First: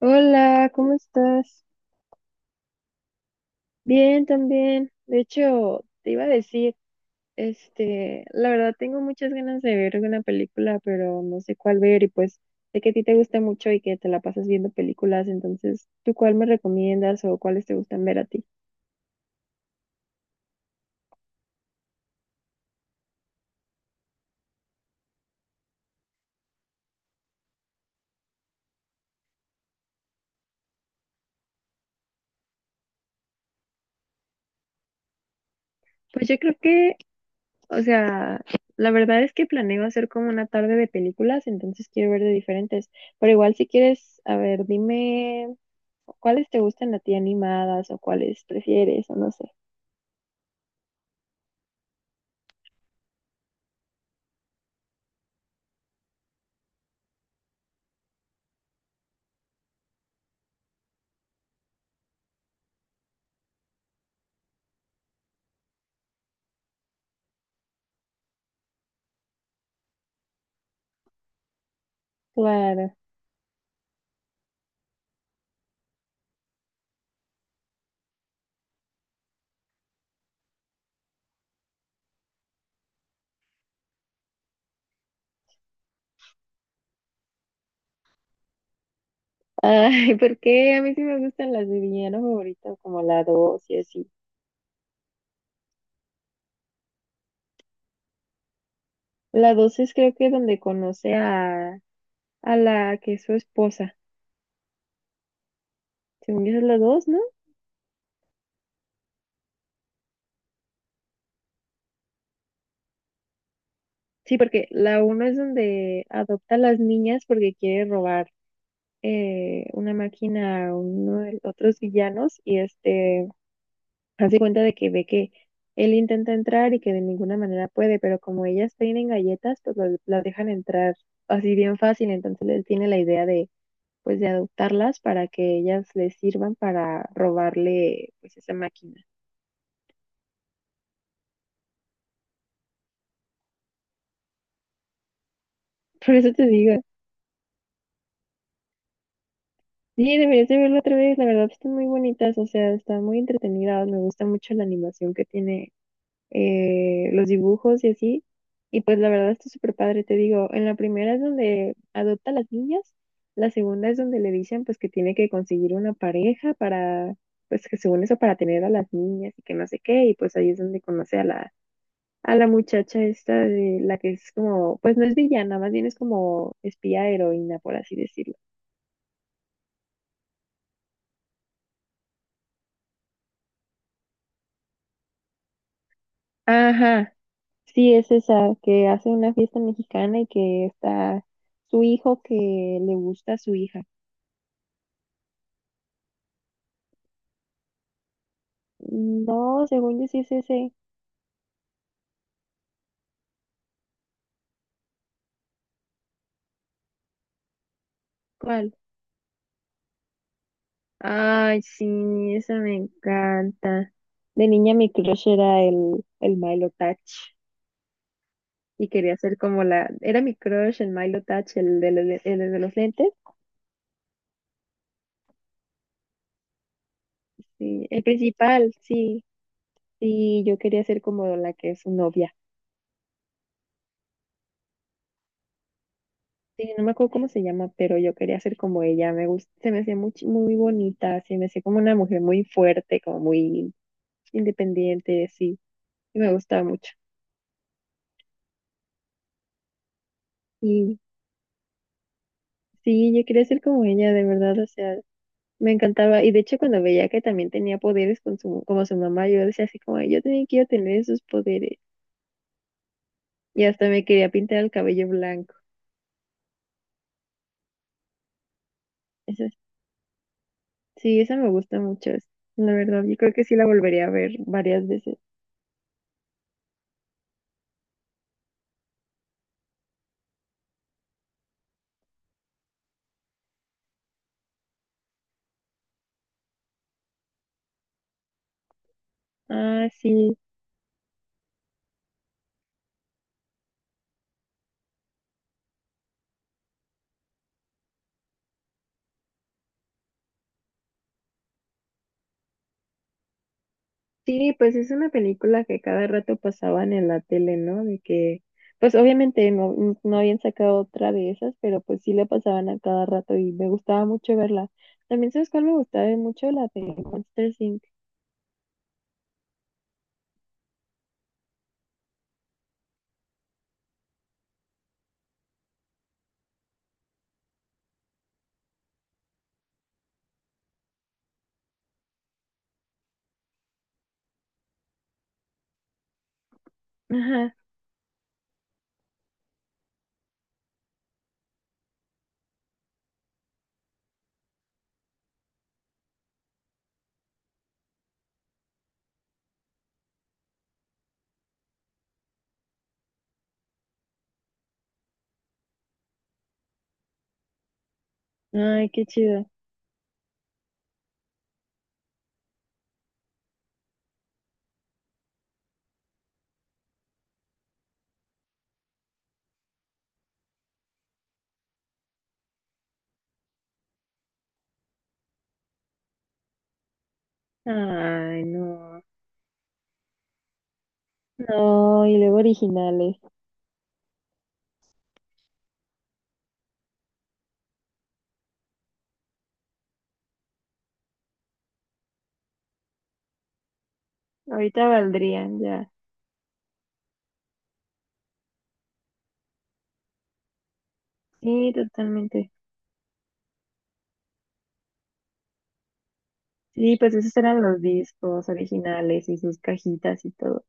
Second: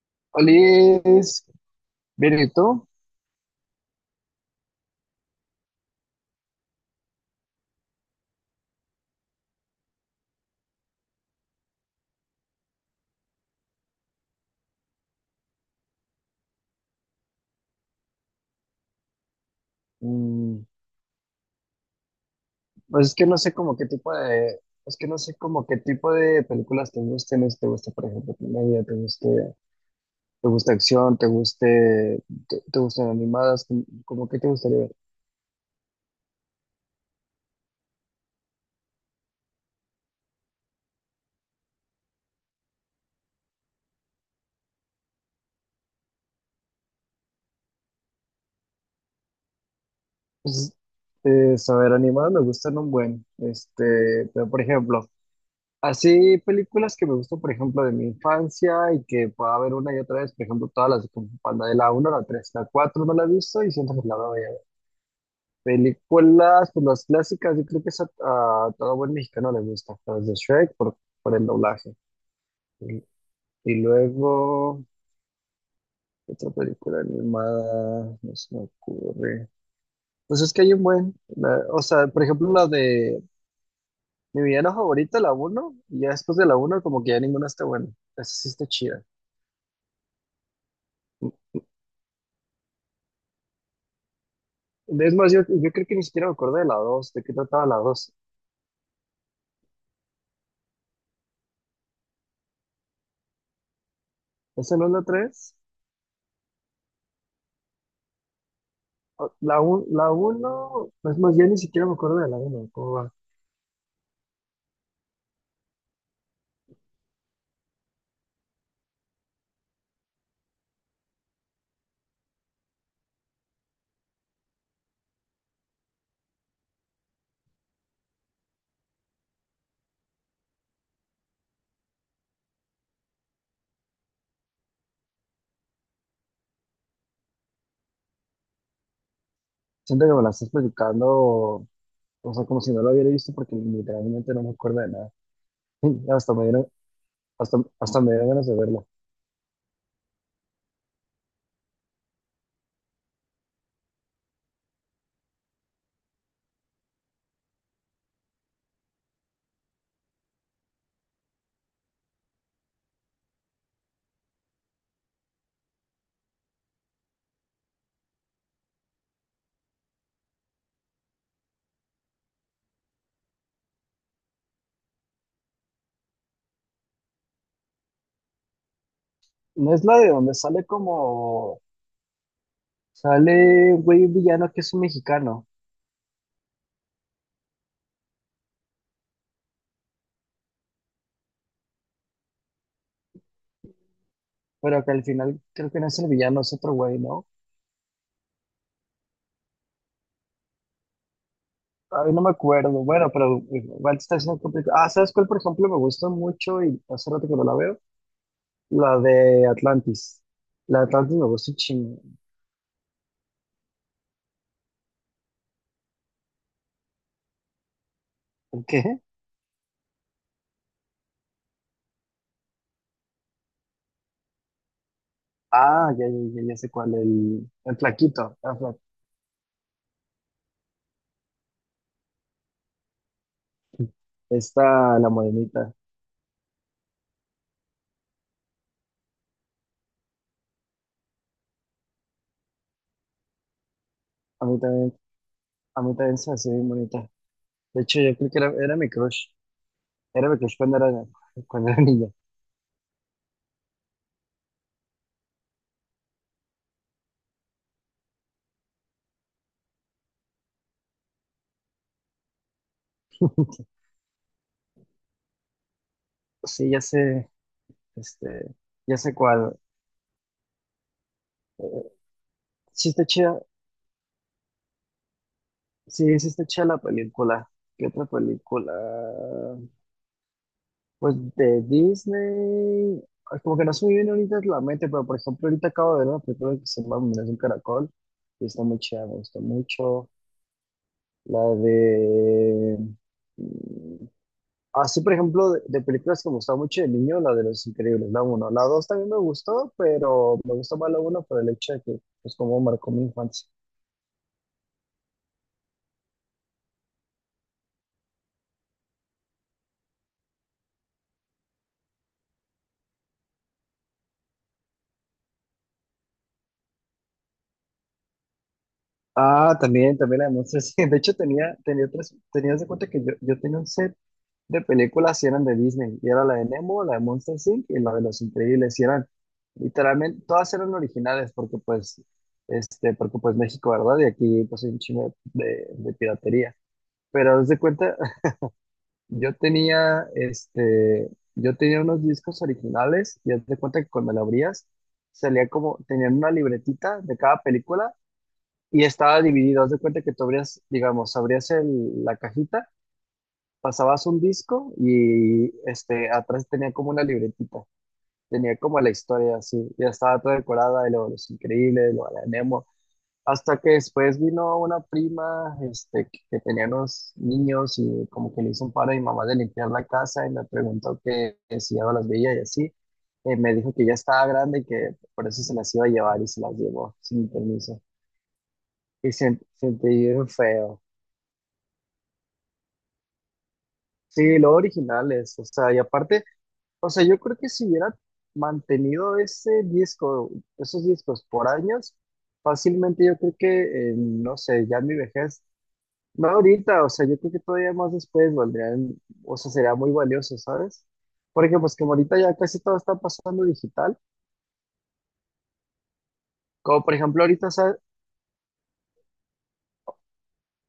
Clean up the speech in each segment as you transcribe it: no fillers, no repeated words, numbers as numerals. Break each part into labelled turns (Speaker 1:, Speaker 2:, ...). Speaker 1: Hola, ¿cómo
Speaker 2: Olis,
Speaker 1: estás?
Speaker 2: bien, ¿y tú?
Speaker 1: Bien, también. De hecho, te iba a decir, la verdad tengo muchas ganas de ver una película, pero no sé cuál ver y pues sé que a ti te gusta mucho y que te la pasas viendo películas, entonces, ¿tú cuál me recomiendas o cuáles te gustan ver a ti?
Speaker 2: Mm, pues es que no sé como qué tipo es que no sé como qué tipo de películas te gusten, si te gusta, por ejemplo, comedia, te gusta acción, te gustan animadas, como qué te gustaría ver.
Speaker 1: Pues yo creo que, o sea, la verdad es que planeo hacer como una tarde de películas, entonces quiero ver de diferentes, pero igual si quieres, a ver, dime cuáles te gustan a ti animadas o cuáles prefieres o no sé.
Speaker 2: Pues, saber animadas me gustan un buen, pero por ejemplo, así películas que me gustan, por ejemplo, de mi infancia y que pueda ver una y otra vez, por ejemplo, todas las de Kung Fu Panda, de la 1 a la 3, la 4 no la he visto y siento que la veo. Películas, pues las clásicas, yo creo que a todo buen mexicano le gusta, las de Shrek por el doblaje.
Speaker 1: Claro.
Speaker 2: Y, luego otra película animada, no se me ocurre. Pues es que hay un buen, o sea, por ejemplo, la de mi villano favorita, la uno, y ya después de la uno como que ya ninguna está buena, esa sí está chida.
Speaker 1: Ay, porque a mí sí me gustan las de villano favorito, como la 2 y así.
Speaker 2: Es más, yo creo que ni siquiera me acuerdo de la dos, de qué trataba la dos.
Speaker 1: La 2 es creo que donde conoce a la que es su esposa.
Speaker 2: ¿Esa no es la 3?
Speaker 1: Según yo esa es la dos, ¿no?
Speaker 2: La uno es más, yo ni siquiera me acuerdo de la 1.
Speaker 1: Sí, porque la uno es donde adopta a las niñas porque quiere robar una máquina a uno de los otros villanos y este hace cuenta de que ve que él intenta entrar y que de ninguna manera puede, pero como ellas tienen galletas, pues las dejan entrar así bien fácil, entonces él tiene la idea de pues de adoptarlas para que ellas les sirvan para robarle pues esa máquina.
Speaker 2: Siento que me la estás platicando, o sea, como si no lo hubiera visto porque literalmente no me acuerdo de nada.
Speaker 1: Por eso
Speaker 2: Hasta me
Speaker 1: te
Speaker 2: dieron,
Speaker 1: digo,
Speaker 2: hasta me dieron ganas de verla.
Speaker 1: sí, deberías de verlo otra vez, la verdad están muy bonitas, o sea, están muy entretenidas, me gusta mucho la animación que tiene, los dibujos y así, y pues la verdad está súper padre, te digo, en la primera es donde adopta a las niñas, la segunda es donde le dicen pues que tiene que conseguir una pareja para, pues que según eso para tener a las niñas y que no sé qué, y pues ahí es donde conoce a la muchacha esta de la que es como, pues no es villana, más bien es como espía heroína, por así decirlo.
Speaker 2: No es la de donde sale como, sale un güey villano que es un mexicano,
Speaker 1: Ajá, sí, es esa que hace una fiesta mexicana y que está su hijo que le gusta a su hija.
Speaker 2: pero que al final creo que no es el villano, es otro güey, ¿no?
Speaker 1: No, según yo sí es ese.
Speaker 2: Ay, no me acuerdo. Bueno, pero igual te está haciendo complicado. Ah, ¿sabes cuál, por ejemplo, me gusta mucho y hace rato que no la veo?
Speaker 1: ¿Cuál?
Speaker 2: La de Atlantis. La de Atlantis me gusta un
Speaker 1: Ay,
Speaker 2: chingo.
Speaker 1: sí, esa me encanta. De niña mi crush era el Milo Touch
Speaker 2: ¿Por
Speaker 1: y
Speaker 2: qué?
Speaker 1: quería ser como la, era mi crush el Milo Touch, el de los lentes.
Speaker 2: Ah, ya, ya, ya, ya sé cuál, el
Speaker 1: Sí, el
Speaker 2: flaquito.
Speaker 1: principal, sí. Sí, yo quería ser como la que es su novia.
Speaker 2: Esta, la morenita.
Speaker 1: Sí, no me acuerdo cómo se llama, pero yo quería ser como ella. Me gusta, se me hacía muy, chi- muy bonita, se me hacía como una mujer muy fuerte, como muy
Speaker 2: A mí también,
Speaker 1: independiente, sí,
Speaker 2: a mí también
Speaker 1: y
Speaker 2: se
Speaker 1: me
Speaker 2: me hacía
Speaker 1: gustaba
Speaker 2: bien
Speaker 1: mucho.
Speaker 2: bonita. De hecho, yo creo que era mi crush. Era mi crush cuando
Speaker 1: Y
Speaker 2: cuando era niño.
Speaker 1: sí, yo quería ser como ella, de verdad, o sea, me encantaba. Y de hecho, cuando veía que también tenía poderes con su, como su mamá, yo decía así como, "Ay, yo también quiero tener esos poderes. Y hasta me quería pintar el cabello blanco."
Speaker 2: Sí, ya sé, este, ya sé
Speaker 1: Esa-
Speaker 2: cuál.
Speaker 1: sí, esa me gusta
Speaker 2: Eh,
Speaker 1: mucho. Es- La
Speaker 2: sí
Speaker 1: verdad,
Speaker 2: está
Speaker 1: yo creo
Speaker 2: chida,
Speaker 1: que sí la volvería a ver varias veces.
Speaker 2: sí, sí está chida la película. ¿Qué otra película? Pues de Disney. Ay, como que no se muy bien ahorita la mente, pero por ejemplo, ahorita acabo de ver una película que se llama Me nace un caracol. Y está muy chida, me gustó
Speaker 1: Ah,
Speaker 2: mucho.
Speaker 1: sí.
Speaker 2: La de... Así, por ejemplo, de películas que me gustaba mucho de niño, la de Los Increíbles, la uno. La 2 también me gustó, pero me gustó más la uno por el hecho de que, pues, como marcó mi infancia.
Speaker 1: Sí, pues es una película que cada rato pasaban en la tele, ¿no? De que, pues obviamente no, n- no habían sacado otra de esas, pero pues sí la pasaban a cada rato y me gustaba mucho verla. También, ¿sabes cuál me gustaba mucho? La de Monsters Inc.
Speaker 2: Ah, también, también la de Monsters. De hecho, tenías de cuenta que yo tenía un set de películas y eran de Disney. Y era la de Nemo, la de Monsters Inc. y la de Los Increíbles. Y eran, literalmente, todas eran originales porque, pues, porque, pues, México, ¿verdad? Y aquí, pues, hay un chingo de piratería. Pero haz
Speaker 1: Ajá.
Speaker 2: de cuenta, yo tenía, yo tenía unos discos originales y haz de cuenta que cuando lo abrías, salía como, tenían una libretita de cada película y estaba dividido. Haz de cuenta que tú abrías, digamos, abrías la cajita, pasabas un disco y este, atrás tenía como una libretita. Tenía como
Speaker 1: Ay,
Speaker 2: la
Speaker 1: qué
Speaker 2: historia
Speaker 1: chido.
Speaker 2: así, ya estaba toda decorada, de lo de los increíbles, lo de la... Hasta que después vino una prima, que tenía unos niños y como que le hizo un paro a mi mamá de limpiar la casa y me preguntó que si ya no las veía y así. Me dijo que ya estaba grande y que por eso se las iba a llevar y se las llevó sin mi permiso.
Speaker 1: Ay, no.
Speaker 2: Y sentí bien feo.
Speaker 1: No, y luego originales.
Speaker 2: Sí, lo original es, o sea, y aparte, o sea, yo creo que si hubiera mantenido ese disco, esos discos por años, fácilmente yo creo que, no sé, ya
Speaker 1: Ahorita
Speaker 2: en mi vejez...
Speaker 1: valdrían ya.
Speaker 2: No ahorita, o sea, yo creo que todavía más después valdrían, o sea, sería muy valioso, ¿sabes? Porque
Speaker 1: Sí,
Speaker 2: pues como ahorita ya
Speaker 1: totalmente.
Speaker 2: casi todo está pasando digital, como por
Speaker 1: Sí, pues
Speaker 2: ejemplo
Speaker 1: esos
Speaker 2: ahorita,
Speaker 1: eran los discos originales y sus cajitas y todo.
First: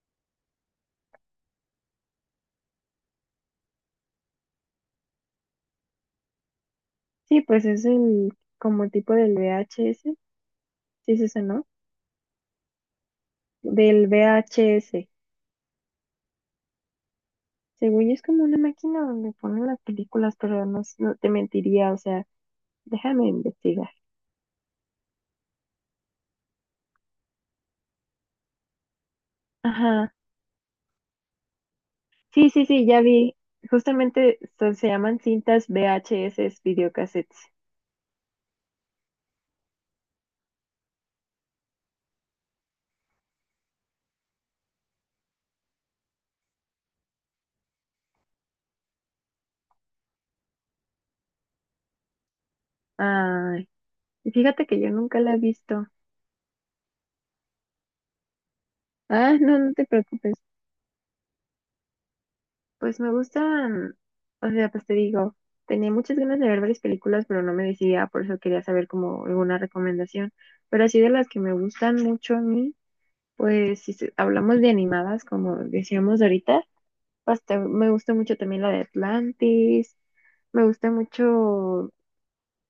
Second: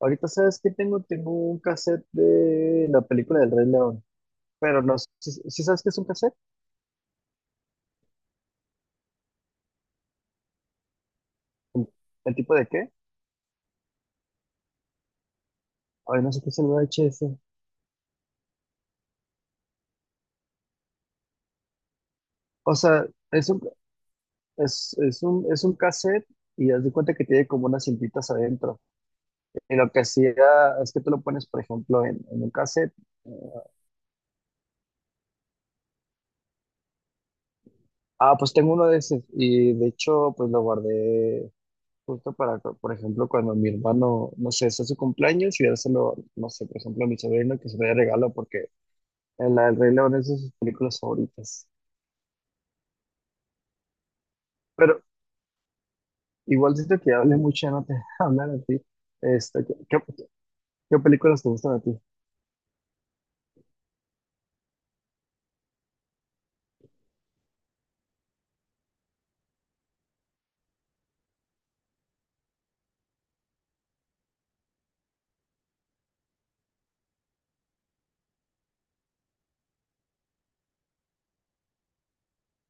Speaker 2: ahorita, ¿sabes que tengo? Tengo un cassette de la película del Rey León, pero no sé, si sabes qué es un cassette.
Speaker 1: Sí, pues es el como tipo del VHS, sí es eso, ¿no?
Speaker 2: ¿El, el tipo de qué?
Speaker 1: Del VHS.
Speaker 2: Ay, no sé qué es el VHS.
Speaker 1: Según yo es como una máquina donde ponen las películas, pero no, s- no te mentiría, o sea,
Speaker 2: O sea,
Speaker 1: déjame
Speaker 2: es un,
Speaker 1: investigar.
Speaker 2: es un, es un cassette y haz de cuenta que tiene como unas cintitas adentro. Y lo que
Speaker 1: Ajá.
Speaker 2: hacía es que tú lo pones, por ejemplo, en un
Speaker 1: Sí, sí, sí,
Speaker 2: cassette.
Speaker 1: ya vi. Justamente so- se llaman cintas VHS, videocassettes.
Speaker 2: Ah, pues tengo uno de esos y de hecho pues lo guardé justo para, por ejemplo, cuando mi hermano, no sé, es su cumpleaños y dárselo, no sé, por ejemplo, a mi sobrino que se lo dé regalo porque en la del Rey León es de sus películas favoritas.
Speaker 1: Ay, y fíjate que yo
Speaker 2: Pero
Speaker 1: nunca la he visto.
Speaker 2: igual siento que hablé mucho, ya no te hablar a ti.
Speaker 1: Ah, no,
Speaker 2: Este,
Speaker 1: no
Speaker 2: ¿qué,
Speaker 1: te
Speaker 2: qué-
Speaker 1: preocupes.
Speaker 2: qué películas te gustan a ti?
Speaker 1: Pues me gustan, o sea, pues te digo, tenía muchas ganas de ver varias películas, pero no me decidía, por eso quería saber como alguna recomendación. Pero así de las que me gustan mucho a mí, pues si se- hablamos de animadas, como decíamos ahorita, pues te- me gusta mucho también la de Atlantis, me gusta mucho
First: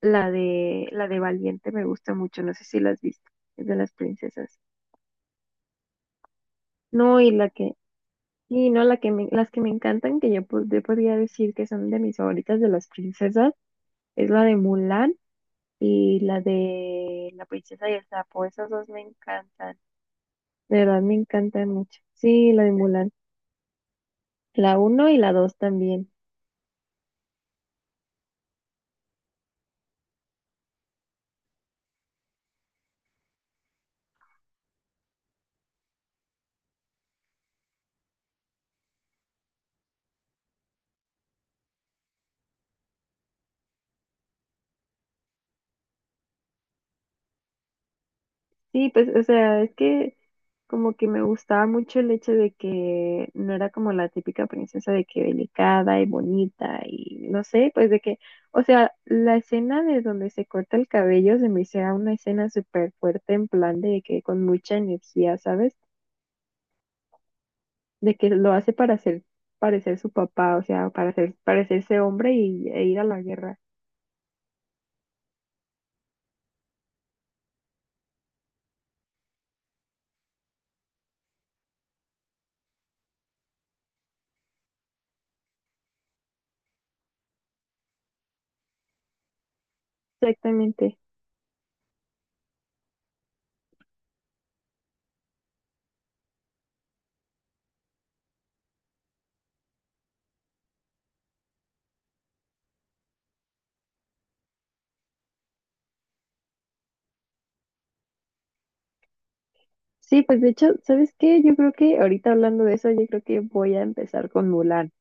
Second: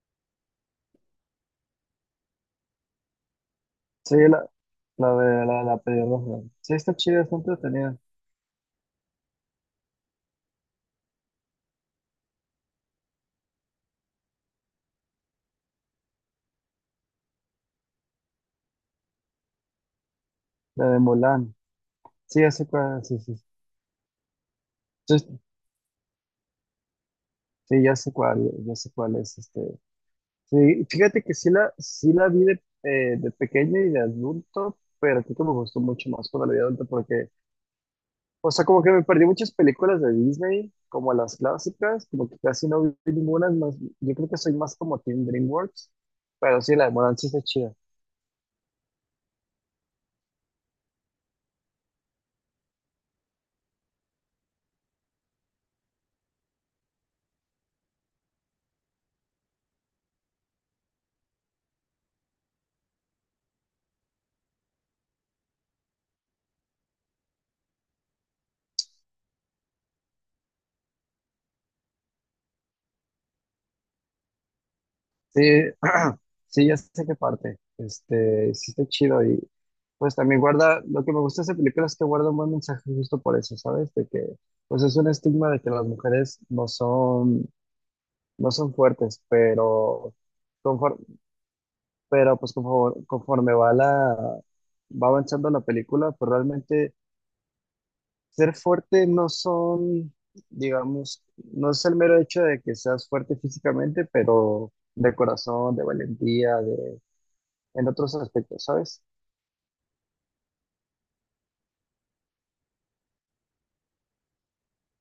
Speaker 1: la de Valiente, me gusta mucho, no sé si la has visto, es de las
Speaker 2: Sí,
Speaker 1: princesas.
Speaker 2: la de la pelirroja. Sí, está
Speaker 1: No,
Speaker 2: chida,
Speaker 1: y
Speaker 2: está
Speaker 1: la que
Speaker 2: entretenida.
Speaker 1: y no, la que me, las que me encantan, que yo, po- yo podría decir que son de mis favoritas de las princesas, es la de Mulan y la de La princesa y el sapo. Esas dos me encantan. De
Speaker 2: La de
Speaker 1: verdad me
Speaker 2: Mulan.
Speaker 1: encantan mucho.
Speaker 2: Sí, ya
Speaker 1: Sí, la
Speaker 2: sé
Speaker 1: de
Speaker 2: cuál,
Speaker 1: Mulan.
Speaker 2: sí, sí.
Speaker 1: La uno
Speaker 2: Sí,
Speaker 1: y la dos también.
Speaker 2: sí, ya sé cuál es este. Sí, fíjate que sí la vi de pequeño y de adulto, pero creo que me gustó mucho más cuando la vi de adulto porque, o sea, como que me perdí muchas películas de Disney, como las clásicas, como que casi no vi ninguna, es más, yo creo que soy más como Team DreamWorks, pero sí, la de Mulan sí está chida.
Speaker 1: Sí, pues, o sea, es que como que me gustaba mucho el hecho de que no era como la típica princesa de que delicada y bonita y no sé, pues de que, o sea, la escena de donde se corta el cabello se me hiciera una escena súper fuerte en plan de que con mucha energía, ¿sabes? De que lo hace para hacer parecer su papá, o sea, para hacer parecerse hombre y e ir a la guerra.
Speaker 2: Sí, sí, ya sé qué parte, sí está chido y pues también guarda, lo que me gusta de esa película es que guarda un buen mensaje justo por eso, ¿sabes? De que, pues es un estigma de que las mujeres no son... No son fuertes, pero,
Speaker 1: Exactamente.
Speaker 2: conforme, pero pues conforme va la, va avanzando la película, pues realmente ser fuerte no son, digamos, no es el mero hecho de que seas fuerte físicamente, pero de corazón, de valentía, de, en otros aspectos, ¿sabes?
Speaker 1: Sí, pues de hecho, ¿sabes qué? Yo creo que ahorita hablando de eso, yo creo que voy a empezar con Mulan,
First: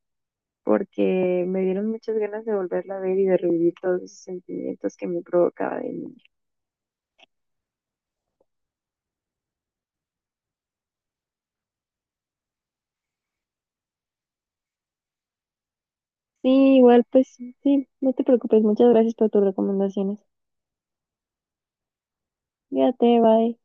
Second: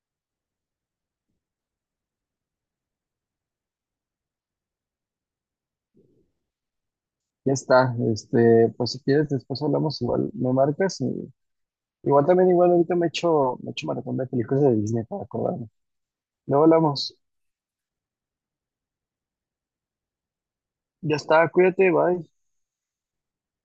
Speaker 1: porque me dieron muchas ganas de volverla a ver y de revivir todos esos sentimientos que me provocaba de niña.
Speaker 2: Ya está, pues si quieres después hablamos, igual me marcas y igual también igual ahorita me echo maratón de películas de Disney para acordarme.
Speaker 1: Sí,
Speaker 2: Luego
Speaker 1: igual,
Speaker 2: hablamos.
Speaker 1: pues sí, no te preocupes. Muchas gracias por tus recomendaciones.
Speaker 2: Ya está, cuídate, bye.
Speaker 1: Cuídate, bye.